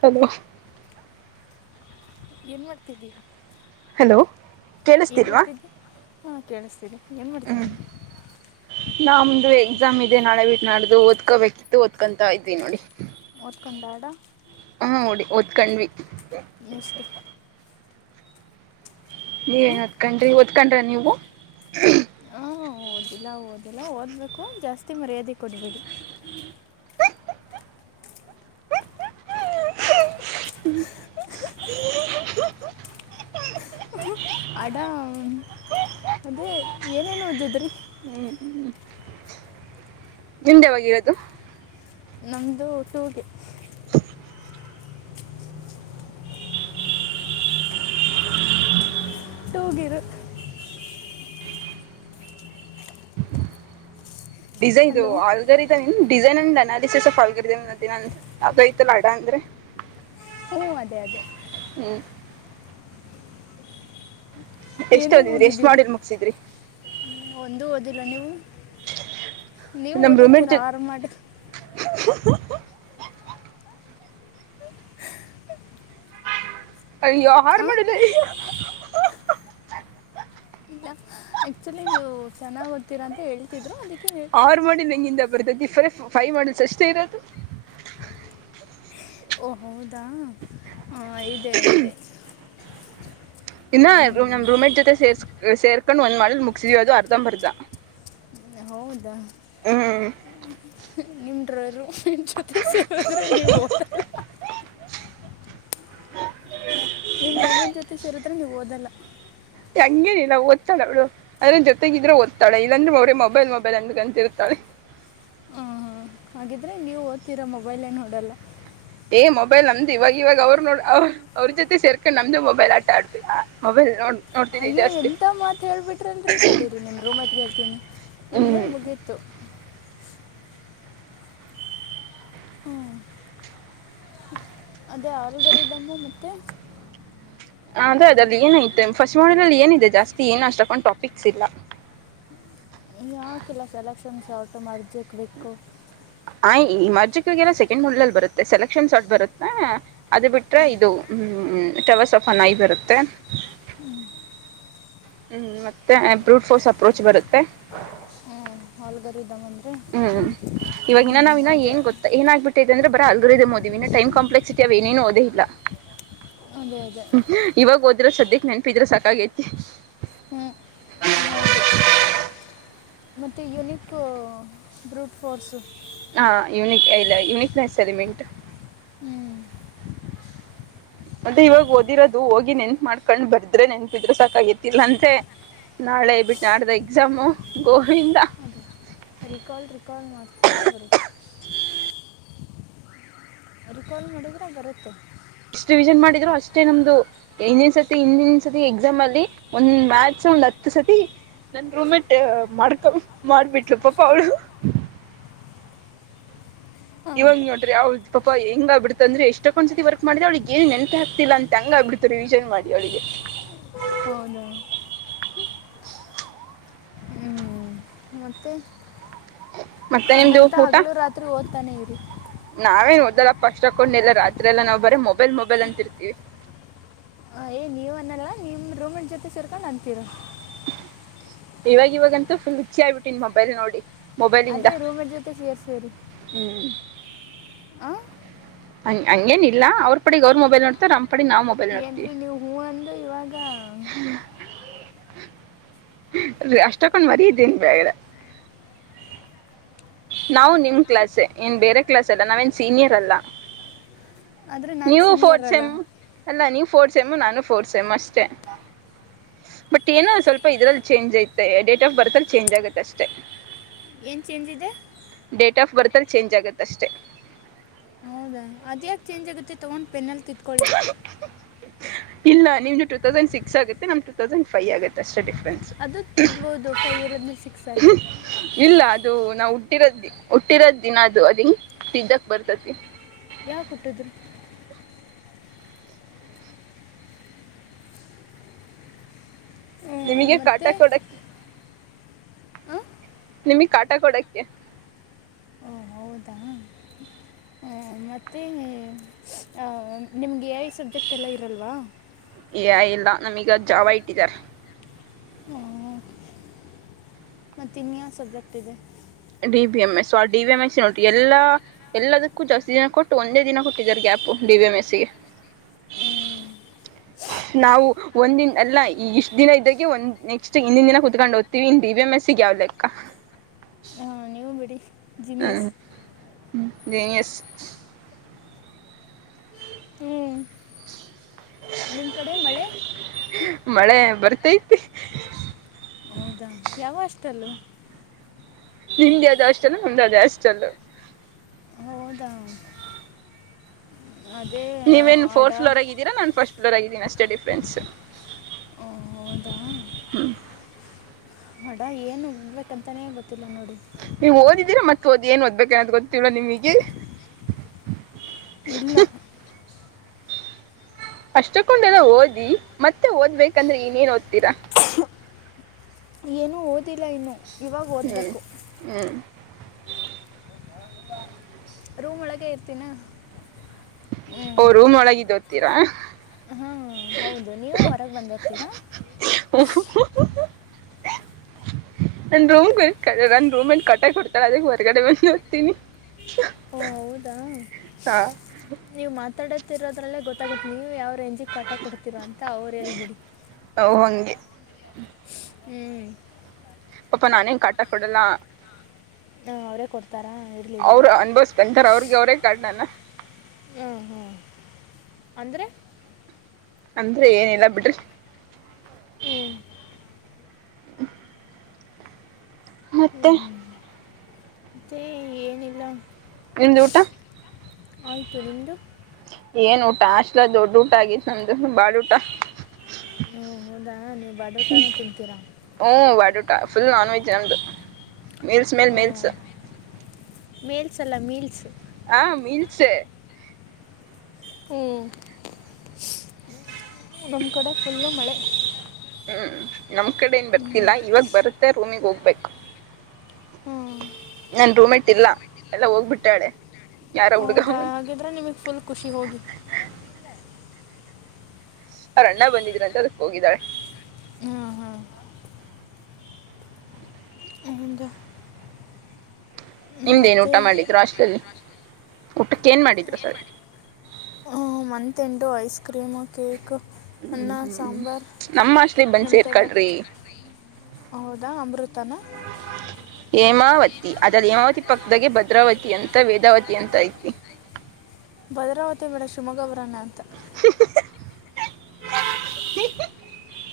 Hello ಏನ್ ಮಾಡ್ತಿದ್ದಿ hello ಏನ್ ಕೇಳಿಸ್ತಿಲ್ವಾ ಮಾಡ್ತಿದ್ದೆ ಹಾ ಕೇಳಿಸ್ತೀರಿ ಏನ್ ಹ್ಮ್ ಮಾಡ್ತಿದ್ದೆ. ನಮ್ದು ಎಕ್ಸಾಮ್ ಇದೆ ನಾಳೆ ಬಿಟ್ಟು ನಡ್ದು ಓದ್ಕೋಬೇಕಿತ್ತು ಓದ್ಕೊಂತ ಇದ್ವಿ ನೋಡಿ. ಮರ್ಕಂಡಡ ಒತ್ಕಣ್ವಿ ಎಷ್ಟತು ನೀ ಹ್ಞೂ ಏನ್ ಹೊತ್ಕೊಂಡ್ರಿ ಹೊತ್ಕೊಂಡ್ರ ನೀವು ಹಾಂ ಓದಿಲ್ಲ ಓದಿಲ್ಲ ಓದಬೇಕು ಜಾಸ್ತಿ ಮರ್ಯಾದೆ ಕೊಡಬೇಡಿ ಅಡಾ ಅದೇ ಏನೇನು ಹೊದಿದ್ರಿ ನಿಂದೆವರೋದು ನಮ್ಮದು ಟೂಗೆ ಟು ಬೀರು ಡಿಸೈನ್ ಇದು ಹಲೋ ಆಗ ಡಿಸೈನ್ ಅಂಡ್ ಅನಾಲಿಸ್ಫಲ್ಗ ಆೈತಲ್ಲ ಆಡ ಅಂದ್ರೆ ಹಓ ಅದೇ ಅದೇ ಹ್ಮ್ ಎಷ್ಟ್ ಏನೇನು ಓದಿದ್ರಿ ಎಷ್ಟ್ ಓದಿದ್ದೀರಾ ಮಾಡಲ್ ಮುಗಸಿದ್ರಿ ಒಂದು ಓದಿಲ್ಲ ನೀವು ನೀವು ನಮ್ ರೂಮೇಟ್ ಓದಿರ್ತೀರಾ ಜೊತೆ ಆರ್ ಮಡ್ [inaudible] ಅಯಯ್ಯೋ ಆರ್ ಹಾಂ ಮಾಡ್ಯೂಲ್ ಆಕ್ಚುಲಿ ನೀವು ಚೆನ್ನಾಗಿ ಓದತ್ತೀರಾ ಅಂತ ಹೇಳ್ತಿದ್ರು ಅದಕ್ಕೆ ಹೇಳ್ ಆರ್ ಮಾಡಲ್ ಹೆಂಗಿಂದ ಬರ್ತೈತಿ ಬರೇ ಫೈವ್ ಮಾಡಲ್ಸ್ ಅಷ್ಟೇ ಇರದು ಓ ಹೌದಾ ಹ ಐದೇ ಐದೇ ಇನ್ನ ನಮ್ ರೂಮೇಟ್ ಜೊತೆ ಸೇರ್ಸ್ ಸೇರ್ಕೊಂಡ್ ಒಂದ್ ಮಾಡಲ್ ಮುಗ್ಸಿದೀವಿ ಅದು ಅರ್ಧ ಬರ್ಧ ಹೌದಾ ಹ್ಮ್ ನಿಮ್ಮ ಜೊತೆ ಸೇರುದ್ರೆ ನೀವು ಓದಲ್ಲ ನಿಮ್ ರೂಮನ್ ಜೊತೆ ಸೇರಿದ್ರೆ ನೀವ್ ಓದಲ್ಲ ಹಂಗೇನಿಲ್ಲ ಓದತಾಳು ಅವ್ಳು ಆದ್ರೆ ಜೊತೆಗಿದ್ರೆ ಓದ್ತಾಳ ಇಲ್ಲಂದ್ರೆ ಬರೇ ಮೊಬೈಲ್ ಮೊಬೈಲ್ ಅಂದ್ ಅಂತಿತಾಳ [inaudible] ಹಾಗಿದರೆ ನೀವು ಓದ್ತಿರ ಮೊಬೈಲೇ ನೋಡೋಲ್ಲ ಏ್ ಮೊಬೈಲ್ ನಮ್ದು ಇವಾಗ ಇವಾಗ ಅವ್ರ ನೋಡ್ ಅವ್ರ ಅವ್ರ ಜೊತೆ ಸೇರ್ಕೊಂಡ್ ನಮ್ದು ಮೊಬೈಲ್ ಆಟ ಆಡ್ಬೇಕ ಮೊಬೈಲ್ ನೋ ಅಯ್ಯೋ ಎಂತ ಮಾತು ಹೇಳ್ಬಿಟ್ರಿ ಅಲ್ರೀ ತಡೀರಿ ನಿಮ್ಮ್ ರೂಂಮೇಟ್ ಗೆ ಹೇಳ್ತೀನಿ ಇನ್ಮೇಲೆ ಹ್ಮ್ ಮುಗೀತು ಹ್ಮ್ ಅದೇ ಆಲ್ಗೋರಿತಂ ಮತ್ತೆ ಅದೆ ಅದ ಅಲ್ಲಿ ಏನೈತೆ ಫಸ್ಟ್ ಮಾಡಲ್ ಅಲ್ಲಿ ಏನಿದೆ ಜಾಸ್ತಿ ಏನು ಅಷ್ಟಕ್ಕೊಂಡ್ ಟಾಪಿಕ್ಸ್ ಇಲ್ಲ ಯಾಕೆಲ್ಲ ಸೆಲೆಕ್ಷನ್ಸ್ ಹೌ ಟು [unintelligible] ಆ ಈ ಮರ್ಜಿಕಿಗೆಲ್ಲ ಸೆಕೆಂಡ್ ಮಾಡ್ಯೂಲ್ ಅಲ್ಲಿ ಬರುತ್ತೆ ಸೆಲೆಕ್ಷನ್ ಸಾರ್ಟ್ ಬರುತ್ತೆ ಅದು ಬಿಟ್ರೆ ಇದು [unintelligible] ಹ್ಮ್ ಹ್ಮ್ ಮತ್ತೆ ಬ್ರೂಟ್ ಫೋಸ್ ಅಪ್ರೋಚ್ ಬರುತ್ತೆ ಹ್ಞೂ ಆಲ್ಗರಿದಮ್ ಅಂದರೆ ಹ್ಮ್ ಇವಾಗ ಹ್ಞೂ ಇನ್ನ ನಾವ್ ಇನ್ನ ಅದೇ ಏನ್ ಗೊತ್ತಾ ಏನಾಗಗ್ಬಿಟ್ಟೈದೆ ಅಂದ್ರೆ ಅಲ್ಗೋರಿಥಮ್ ಓದಿನಿ ಇನ್ನ್ ಟೈಮ್ ಕಾಂಪ್ಲೆಕ್ಸಿಟಿ ಅವ ಏನೇನು ಓದೇ ಇಲ್ಲ ಅದೇ ಅದೇ ಇವಾಗ ಓದಬೇಕು ಇದ್ರ ಸದ್ಯಕ್ಕೆ ನೆನಪಿದ್ರೆ ಸಾಕಾಗೈತಿ ಹ್ಞೂ ಹೌದು ಮತ್ತು ಯುನಿಕ್ ಬ್ರೂಟ್ ಫೋರ್ಸು ಹಾ ಯೂನಿಕ್ ಇಲ್ಲ ಯುನಕ್ನೆಸ್ ಎಲಿಮೆಂಟ್ ಹ್ಮ್ ಮತ್ತೆ ಇವಾಗ ಓದಿರೋದು ಹೋಗಿ ನೆನ್ಪ ಮಾಡ್ಕೊಂಡ್ ಬರ್ದ್ರೆ ನೆನ್ಪಿದ್ರೆ ಸಾಕಾಗತಿಲ್ಲ ಇಲ್ಲ ಅಂದ್ರೆ ನಾಳೆಬಿಟ್ಟು ನಾಡ್ದ ಎಕ್ಸಾಮು ಗೋವಿಂದ ಅದೇ ರಿಕಾಲ್ ರಿಕಾಲ್ ಮಾಡಿದರೆ ಬರುತ್ತ ರಿಕಲ್ ಮಾಡಿದ್ರೆ ಬರುತ್ತೆ ಎಷ್ಟಟ್ ರಿವಿಷನ್ ಮಾಡಿದ್ರು ಅಷ್ಟೇ ನಮ್ದು ಇಂದನ್ ಸರ್ತಿ ಇಂದನ್ ಸತಿ ಎಕ್ಸಾಮ್ ಅಲ್ಲಿ ಒಂದ ಮ್ಯಾಥ ಒಂದು ಹತ್ತು ಸತಿ ನನ್ ರೂಮೇಟ್ ಮಾಡ್ಕೊ ಮಾಡ್ಬಿಟ್ಲು ಪಾಪ ಅವಳು ಹಾಂ ಇವಾಗ ನೋಡ್ರಿ ಅವಳದು ಪಪಾ ಹೆಂಗ್ಬ ಬಿಡ್ತಂದ್ರೆ ಎಷ್ಟಕ್ಕಂದ್ಸತಿ ವರ್ಕ್ ಮಾಡ್ದೆ ಅವಳಿಗ ಏನ್ ನೆನಪ್ ಹಾಕ್ತಿಲ್ಲ ಹಂಗ ಹಾಗ ರಿವಿಷನ್ ಮಾಡಿ ಅವಳಿಗೆ ಹೌದ ಮತ್ತೆ [inaudible] ನಿಮ್ದು ಹಂಗಂತ ಊಟ ಹಗ್ಲುೂ ರಾತ್ರಿ ಓದ್ತಾನೆ ಇರಿ ನಾವೇನ್ ಓದ್ದಲ್ಲಪ್ಪ ಅಷ್ಟೊಕೊಂದು ಎಲ್ಲ ರಾತ್ರಿ ಎಲ್ಲ ನಾವವು ಬರೀ ಮೊಬೈಲ್ ಮೊಬೈಲ್ ಅಂತಿರ್ತೀವಿ ಹ ಏ್ ನೀವ್ ಅನ್ನಲ್ಲ ನಿಮ್ಮ ರೂಮನ್ ಜೊತೆ ಸೇರ್ಕೊಂಡು ಅಂತೀರ ಇವಾಗ ಇವಾಗಂತೂ ಫುಲ್ ಹುಚ್ಚಿ ಆಗ್ಬಿಟ್ಟುನ್ ಮೊಬೈಲ್ ನೋಡಿ ಮೊಬೈಲಿಂದ ಅದೇ ರೂಮೇಟ್ ಜೊತೆ ಹ್ಞ ಹ ಹ ಹಂಗೇನ್ ಇಲ್ಲ ಅವ್ರ ಪಡೆಗ್ ಅವ್ರ ಮೊಬೈಲ್ ನೋಡ್ತಾರ ನಮ್ ಏನ್ರರಿ ನೀವು್ ಹೂ ಅಂದು ಇವಾಗ ಅಷ್ಟಕ್ಕೊಂಡ್ ಮರಿ ಇದ್ದೇನ್ ಬೇಡೆ ನಾವು ನಿಮ್ ಕ್ಲಾಸ್ ಏನ್ ಬೇರೆ ಕ್ಲಾಸ್ ಅಲ್ಲ ನಾವೇನ್ ಸೀನಿಯರ್ ಅಲ್ಲ ಆದರೆ ನಾನು ನೀವು ಸೀನಿಯರ್ ಫೋರ್ತ್ ಅಲ್ಲ ಸೇಮ್ಮು ಅಲ್ಲ ನೀವು ಫೋರ್ತ್ ಸೇಮ್ಮ್ಮು ನಾನು ಫೋರ್ತ್ ಸೆಮ್ ಅಷ್ಟೆ ಬಟ್ ಏನೋ ಸ್ವಲ್ಪ ಇದ್ರಲ್ಲಿ ಚೇಂಜ್ ಐತೆ ಡೇಟ್ ಆಫ್ ಬರ್ತ್ ಅಲ್ಲಿ ಚೇಂಜ್ ಆಗುತ್ತೆ ಅಷ್ಟೆ ಏನ್ ಚೇಂಜ್ ಇದೆ ಡೇಟ್ ಆಫ್ ಬರ್ತಲ್ಲಿ ಚೇಂಜ್ ಆಗುತ್ತೆಷ್ಟೆ ಅದ್ಯಾಕ ಚೇಂಜ್ ಆಗುತ್ತೆ ತಗೊಂಡ್ ಪೆನ್ನಲ್ ತಿಧ್ಕೋಳಿ ಇಲ್ಲ ನಿಮ್ದು ಟೂ ತೌಸಂಡ್ ಸಿಕ್ಸ್ ಆಗುತ್ತೆ ನಮ್ ಟೂ ತೌಸಂಡ್ ಫೈವ್ ಆಗುತ್ತೆ ಅಷ್ಟೇ ಡಿಫ್ರೆನ್ಸ್ ಅದು ತನ್ಬೋದು ಫೈ ಇರೋದು ಸಿಕ್ಸ್ ಆಗಿ ಇಲ್ಲ ಅದು ನಾವು ಹುಟ್ಟಿರೋದ ಹುಟ್ಟಿರೋದ ದಿನ ಅದು ಅದ ಹಿಂಗ್ ತಿದ್ದಕ್ ಬರ್ತತಿ ಯಾವ ಕೊಟ್ಟಿದ್ರು ಹ್ಮ್, ನಿಮಗೆ ಕಾಟ ಮತ್ತೆ ಕೊಡಕ್ಕೆ ಹಾಂ ನಿಮಗ್ ಕಾಟ ಕೊಡಕ್ಕೆ ಓ ಹೌದಾ ಹ್ಮ್, ಮತ್ತೆ ಎ ಐ ಸಬ್ಜೆಕ್ಟ್ ಎಲ್ಲ ಇರಲ್ವಾ ಏ ಐ ಇಲ್ಲಾ ನಮೀಗ ಅದು ಜಾವ ಇಟ್ಟಿದ್ದಾರೆ ಹ್ಮ ಮತ್ತೆ ಇನ್ಯನ್ ಸಬ್ಜೆಕ್ಟ್ ಇದೆ D B M S D V M S ನೋಟ್ರ ಎಲ್ಲ ಎಲ್ಲದಕ್ಕೂ ಜಾಸ್ತಿ ದಿನ ಕೊಟ್ಟು ಒಂದೇ ದಿನ ಕೊಟ್ಟಿದರೆ ಗ್ಯಾಪ್ ೆ ಮಿಸಿಗೆ ಹ್ಮ್, ನಾವು ಒಂದಿನ ಅಲ್ಲ ಇಷ್ಟು ದಿನ ಇದ್ದೆ ನಾವು ಒಂದು ದಿನ ಅಲ್ಲ ಇಷ್ಟು ದಿನ ಇದ್ದಂಗೆ ನೆಕ್ಸ್ಟ್ ಇಿಂದಿನ ದಿನ ಕೂತ್ಕೊಂಡು ಓದ್ೀವಿ ಇಡಿ ವಿ ಎಂ ಎಸ್ಸ ಯಾವ ಲೇಕ್ಕ್ಕ ಆ, ನೀವು ಬಿಡಿ ಜೀನಿಯಸ್ ಹ್ಮ ಜನಿಯಸ್ ಹ್ಞೂ ಕೀ ನಿಮ್ಮ ಕಡೆ ಮಳೆ ಮಳೆ ಬರ್ತೈತಿ ಹ ಯಾವ ಅಷ್ಟಲ್ಲೂ ನಿಮ್ದೇ ಯಾವ ಹಾಸ್ಟೆಲ್ ನಮ್ದು ಅದುೇ ಹಾಸ್ಟೆಲ್ ಹೌದಾ ಅದೇ ಆ, ನೀವೇನ್ ಅಡ ಫೋರ್ತ್ ಫ್ಲೋ ಆಗ ಇದೀರಾ ನಾನನ್ ಫಸ್ಟ್ ಎಲ್ಲಾಗೀನಿ ಅಷ್ಟೇ ಡಿಫ್ರೆನ್ಸ್ ಆ, ಹೌದಾ ಹ್ಮ್ ಅನ್ಬೇಕಂತಲೇ ಗೊತ್ತಿಲ್ಲ ನೋಡಿ ನೀವ್ ಓದಿದ್ದೀರಾ ಮತ್ತತ್ ಓದಿ ಏನ್ ಓದ್ಬೇಕ ಅಂತ ಗೊತ್ತಿಲ್ವಾ ನಿಮಗೆ ಇಲ್ಲ ಅಷ್ಟಕ್ಕೊಂಡೆಲ್ಲ ಓದಿ ಮತ್ತೆ ಓದ್ಬೇಕಂದ್ರೆ ಇನೇನ್ ಓದ್ತೀರಾ ಗೊತ್ತಿಲ್ಲ ಇನ್ನು ಇವಾಗ ಹ್ಮ್ ಓದಬೇಕು ಹ್ಮ್ ರೂಮ್ ಒಳಗ ಇರ್ತೀಿನ ಓ ರೂಮ್ ಒಳಗಿದ್ದ ಒತಿಎರಾ ಹಾ ಹೌದು ನೀವು ಹೊರಗೆ ಬಂದ ಹೋಗ್ತೀರಾ ಹಮ್ ಹಮ್ ನನ್ ರೂಮ್ ಕು ನ ರೂಮ್ ಕಾಟ ಕೊಡ್ತಾಳ ಅದಕೆ ಹೊರ್ಗಡೆ ಬಂದು ನೋಡ್ತೀನಿ ಓ ಹೌದಾ ನೀವು ಮಾತಾಡ ಗೊತ್ತಿರೋದ್ರಲ್ಲೇ ಗೊತ್ತಾಗುತ್ತೆ ನೀವು ಯಾವ ರೇಂಜಿಗೆ ಕಾಟ ಕೊಡ್ತಿೀರ ಅಂತ ಅವ್ರು ಹೇಳ್ಬಿಡಿ ಹ ಹಂಗೆ ಹ್ಮ್ ಅಪ ನಾನ್ ಎನ್ ಕಾಟ ಕೊಡಲ್ಲ ಅವರೇ ಕೊಡ್ತಾರ ಇರ್ಲಿ ಬಿಡಿ ಗೌರೇ ಕಾಟನ ಅಂದ್ರೆ ಅಂದ್ರೆ ಏನಿಲ್ಲ ಬಿಡ್ರಿ ಹ್ಞೂ ಷೂ ಮತ್ತೆ ಇಲ ನಿ್ದ ಊಟ ಆ್ತು ನಿಮದು ಏನ್ ಊಟ ಅಷ್ಟಲ ದೊಡ್ಡ ಊಟ ಆಗಿತ್ತು ನಮ್ದು ಬಾಳ ಊಟ ಓ ಹೌದಾ ನೀವು ಬಡಟನ್ನು ತಿಂತೀರಾ ಬಾಡೂಟ ಫುಲ್ ನಾನ್ವೆೆಜ್ ನಮದು ಮೀಲ್ಸ್ ಮೇಲೆ ಓ ಮೀಲ್ಸ್ ಮೇಲ್ಸ್ ಅಲ್ಲ ಮೀಲ್ಸ್ ಹಾ ಮೀನ್ಸ ಹ್ಮ್ ಮಕಡೆಫುಲ್ೂ ಮಾಡಳೆ ಹ್ಮ್ ನಮ್ ಕಡೆ ಏನ್ ಬರ್ತಿಲ್ಲ ಇವಾಗ ಬರುತ್ತೆ ರೂಮಿಗ್ ಹೋಗ್ಬೇಕು ಹ್ಞೂ ನನ್ ರೂಮ್ೆಟ್ ಇಲ್ಲ ಎಲ್ಲ ಹೋಗ್ಬಿಟ್ಟಾಳೆ ಯಾರ ಹುಡ್ಗ ಹೌದಾ ಬಂದ್ ಹಾಗಿದ್ರೆ ನಿಮಗೆ ಫುಲ್ ಖುಷಿ ಹೋಗಿ ಅವ್ರ ಅಣ್ಣ ಬಂದಿದ್ರ ಅಂತ ಅದಕ್ ಹೋಗಿದಾಳ ಹಾಂ ಹಾಂ ಹೌದಾ ನಿಮ್ದೇನ್ ಮತ್ತು ಊಟ ಮಾಡಿದ್ರು ಅಷ್ಟಲಲ್ಲಿ ಊಟಕ್ಕೆ ಏನ್ ಮಾಡಿದ್ರು ಸರಿ month end ice cream cake ಹ್ಮ್ ಹ್ಮ್ ನಮ್ಮ ಅಷ್ಟಲಿ ಬಂದ್ ಮೆಂತೆ ಬಾತ್ ಸೇರ್ಕಳ್ರಿ ಹೌದಾ ಅಮೃತಾನ ಹೇಮಾವತಿ ಅದಲ್ಲಿ ಹೇಮಾವತಿ ಪಕ್ಕದಾಗ ಭದ್ರಾವತಿ ಅಂತ ವೇದಾವತಿ ಅಂತ ಐತಿ ಭದ್ರಾವತಿ ಮೇಡಮ ಶಿವಮೊಗ್ಗಬರಾನ ಅಂತ [unintelligible]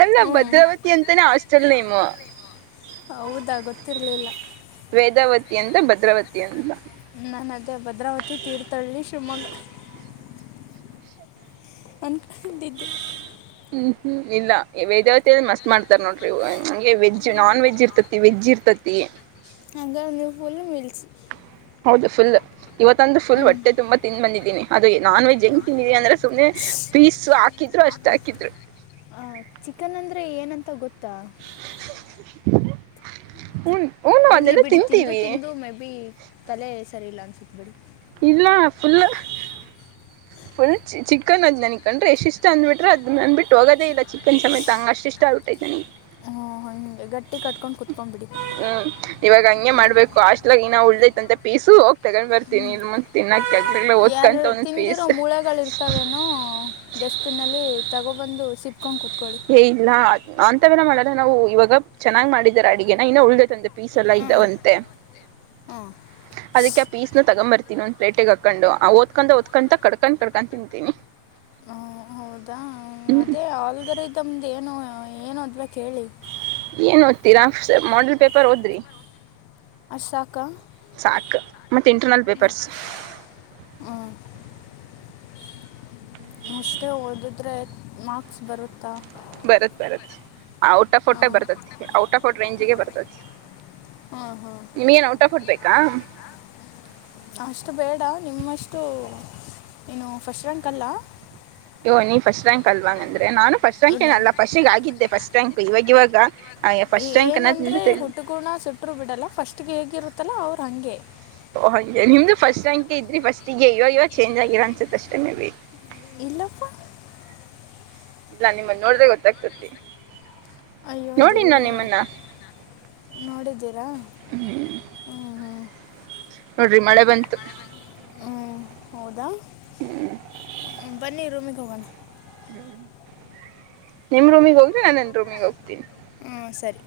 ಅಲ್ಲ ಹ್ಞೂ ಭದ್ರಾವತಿ ಅಂತಾನೇ ಹಾಸ್ಟೆಲ್ ನಿಮ್ ಹೌದಾ ಗೊತ್ತಿರಲಿಲ್ಲ ವೇದಾವತಿ ಅಂತ ಭದ್ರಾವತಿ ಅಂತ ನಾನು ಅದೇ ಭದ್ರಾವತಿ ತೀರ್ಥಹಳ್ಳಿ ಶಿವಮೊಗ್ಗ ಅಕ ದಿದ್ದಿ ಹ್ಮ್ ಹ್ಮ್ ಇಲ್ಲ ವೇದಾವತಿಯ ಮಸ್ತ್ ಮಾಡ್ತಾರ್ ನೋಡ್ರಿ ಹಂಗೆ ವೆಜ್ ನಾನ್ ವೆಜ್ ಇರ್ತತಿ ವೆಜ್ ಇರ್ತಿ ಪ್ಪತಿ ಹಂಗ ನೀವು ಪೂಲ್ಲ ಮೀಲ್ಚಿ ಹೌದು ಫುಲ್ ಇವತ್ತಂದ ಫುಲ್ ಹೊಟ್ಟೆ ತುಂಬಾ ತಿನ್ ಬಂದಿದ್ದೀನಿ ಅದು ನಾನ್ ವೆಜ್ ಹೆಂಗ್ ತಿಿಂದೀಿ ಅಂದ್ರೆ ಸುಮ್ಮನೆ ಪೀಸ್ ಹಾಕಿದ್ರು ಅಷ್ಟ ಹಾಕಿದ್ರು. ಆ ಚಿಕನ್ ಅಂದ್ರೆ ಏನಂತ ಗೊತ್ತಾ? [unintelligible] ಇರ್ಲಿ ಅದನ್ನೆಲ್ಲ ಬಿಡಿ ತಿಂದು ತಿಂತೀವಿ ತಿಂದು ಮೇ ಬಿ ತಲೆ ಸರಿ ಇಲ್ಲ ಅನ್ಸತ್ ಬಿಡಿ. ಇಲ್ಲ ಫುಲ್ ಫುಲ್ ಚಿಕನ್ ಅದು ನನ್ ಕಂಡ್ರೆ ಎಷ್ಟಿಷ್ಟ ಅಂದ್ಬಿಟ್ರೆ ಅದು ನಂದನ್ಬಿಟ್ಟು ಹೋಗದೇ ಇಲ್ಲ ಚಿಕನ್ ಸಮೇತ ಹಂಗೆ ಅಷ್ಟ ಇಷ್ಟ. [unintelligible] ಹ್ಞೂ ಹಂಗೆ ಗಟ್ಟಿ ಕಟ್ಕೊಂಡು ಕುಂತಿ ಹ್ಮ್ ಇವಾಗ ಹಂಗೆ ಮಾಡ್ಬೇಕು ಆಶೆ ಇ ಇ ಉಳ್ಳ್ದೈಐ ಅಂತ ಪೀಸು ಹೋಗಿ ತಗೊಂಡ್ ಬರ್ತಿನಿ ಇ ಮುಂದ ತಿನ್ನಕ್ ಯಾರ ತಿಂದಿರೋ ಮೂಳೆಗಳು ಇರ್ತಾವೇನೋ ಡಸ್ಟ್ಬಿನ್ಲ್ಲಿ ತಗೋಬಂದು ಸಿಪ್ಪ ಹೇ ಇಲ್ಲಾ ಹಿಂತವೆಲ್ಲಾ ಮಾಡಲ್ಲ ನಾವು ಇವಾಗ ಚೆನ್ನಾಗಿ ಮಾಡಿದಾರ ಅಡಿಗೆನ ಇನ್ನ ಉಳದೇತ್ ಅಂತೆ ಪೀಸ್ ಎಲ್ಲ ಹ್ಮ್. ಇದಾವಂತೆ [unintelligible] ಹ್ಮ್. ಅದಕ್ಕೆ ಆ ಪೀಸ್ನ ತೊಗೊಂಡ ಬರ್ತೀನಿ ಒಂದ ಪ್ಲೇಟ್ಗೆ ಹಾಕೊಂಡು ಆ ಓದಕೊಂತಾ ಓದಕಂತಾ ಕಡ್ಕೊಂಡ್ ಕಡ್ಕೊಂಡ ತಿಂತೀನಿ. ಹ ಹೌದಾ ಹ್ಞೂ ಅದೇ ಆಲ್ಗೋರಿಥಮ್ ಏನು ಏನ ಓದಬೇಕ. ಏನ್ ಓದ್ತೀರಾ ಮಾಡಲ್ ಪೇಪರ್ ಓದ್ರಿ. ಅಸಕ ಮ ಇಂನೇ ಹ್ಞೂ ಅಷ್ಟೇ ಓದಿದ್ರೆ ಮಾರ್ಕ್ಸ್ ಬರುತ್ತಾ ಬರತ್ ಬರತ್ ಔಟ್ ಆಫ್ ಫೋರ್ಟ ಹಾಂ ಬರ್ತತಿ ಔಟ್ ಆಫ್ ಫೋರ್ಟ್ ರೇಂಜಿಗೆ ಬರ್ತತಿ ಹಾಂ ಹಾಂ ನಿಮ್ಗಏನ್ ಊಟ ಕೊಡ್ಬೇಕಾ ಅಷ್ಟು ಬೇಡ ನಿಮ್ಮಷ್ಟು ಏನು ಫಸ್ಟ್ ರ್ಯಾಂಕ್ ಅಲ್ಲ ವ ನೀ ಸ್ಟ್ ರ್ಯಾಂಕ್ ಅಲ್ವಾಂಗ ಅಂದ್ರೆ ನಾನ ಸ್ಟ್ ಇಲ್ಲ ರ್ಯಾಂಕೇನಲ್ಲ ಸ್ಿಗೆ ಆಗಿದ್ದೆ ಫಸ್ಟ್ ರ್ಯಾಂಕ್ ಇವಾಗ ಇವಾಗ ಫಸ್ಟ್ ರ್ಯಾಂಕ್ ಏನಂದ್ರೆ ಅನ್ನೋದಿಂದ ಹುಟ್ಗುಣ ಸುಟ್ರು ಬಿಡಲ್ಲ ಫಸ್ಟ್ ಹೇಗಿರುತ್ತಲ್ಲ ಅವ್ರ ಹಂಗೆ ಓ್ ಹಾಗಂ ನಿಮ್ದು ಫಸ್ಟ್ ರ್ಯಾಂಗೆ ಇದ್ರಿ ಫಸ್ಟಿಗೆ ಇವಾಗ ಇವ ಚೇಂಜ್ ಆಗಿರ ಅನ್ಸುತ್ತ ಅಷ್ಟೇ ಇಲ್ಲಪ್ಪ ಇಲ್ಲ ನಿಮ್ಮನ್ನ ನೋಡ್ರೆ ಗೊತ್ತಾಗ್ತತಿ ಅಯ್ಯೋ ನೋಡಿ ದೇವರೇ ನಾನು ನಿಮ್ಮನ್ನ ನೋಡಿದ್ದೀರಾ ಹ್ಞೂ ಹ್ಞೂ ನೋಡ್ರಿ ಮಳೆ ಬಂತು ಹ್ಞೂ ಹೌದಾ ಹ್ಮ್ ಬನ್ನಿ ರೂಮಿಗೆ ಹೋಗೋಣ ಹ್ಮ ನಿಮ್ ರೂಮಿಗ್ ಹೋಗ್ರಿ ನಾನನ್ ರೂಮಿಗ್ ಹೋಗ್ತೀನಿ ಹ್ಞೂ ಸರಿ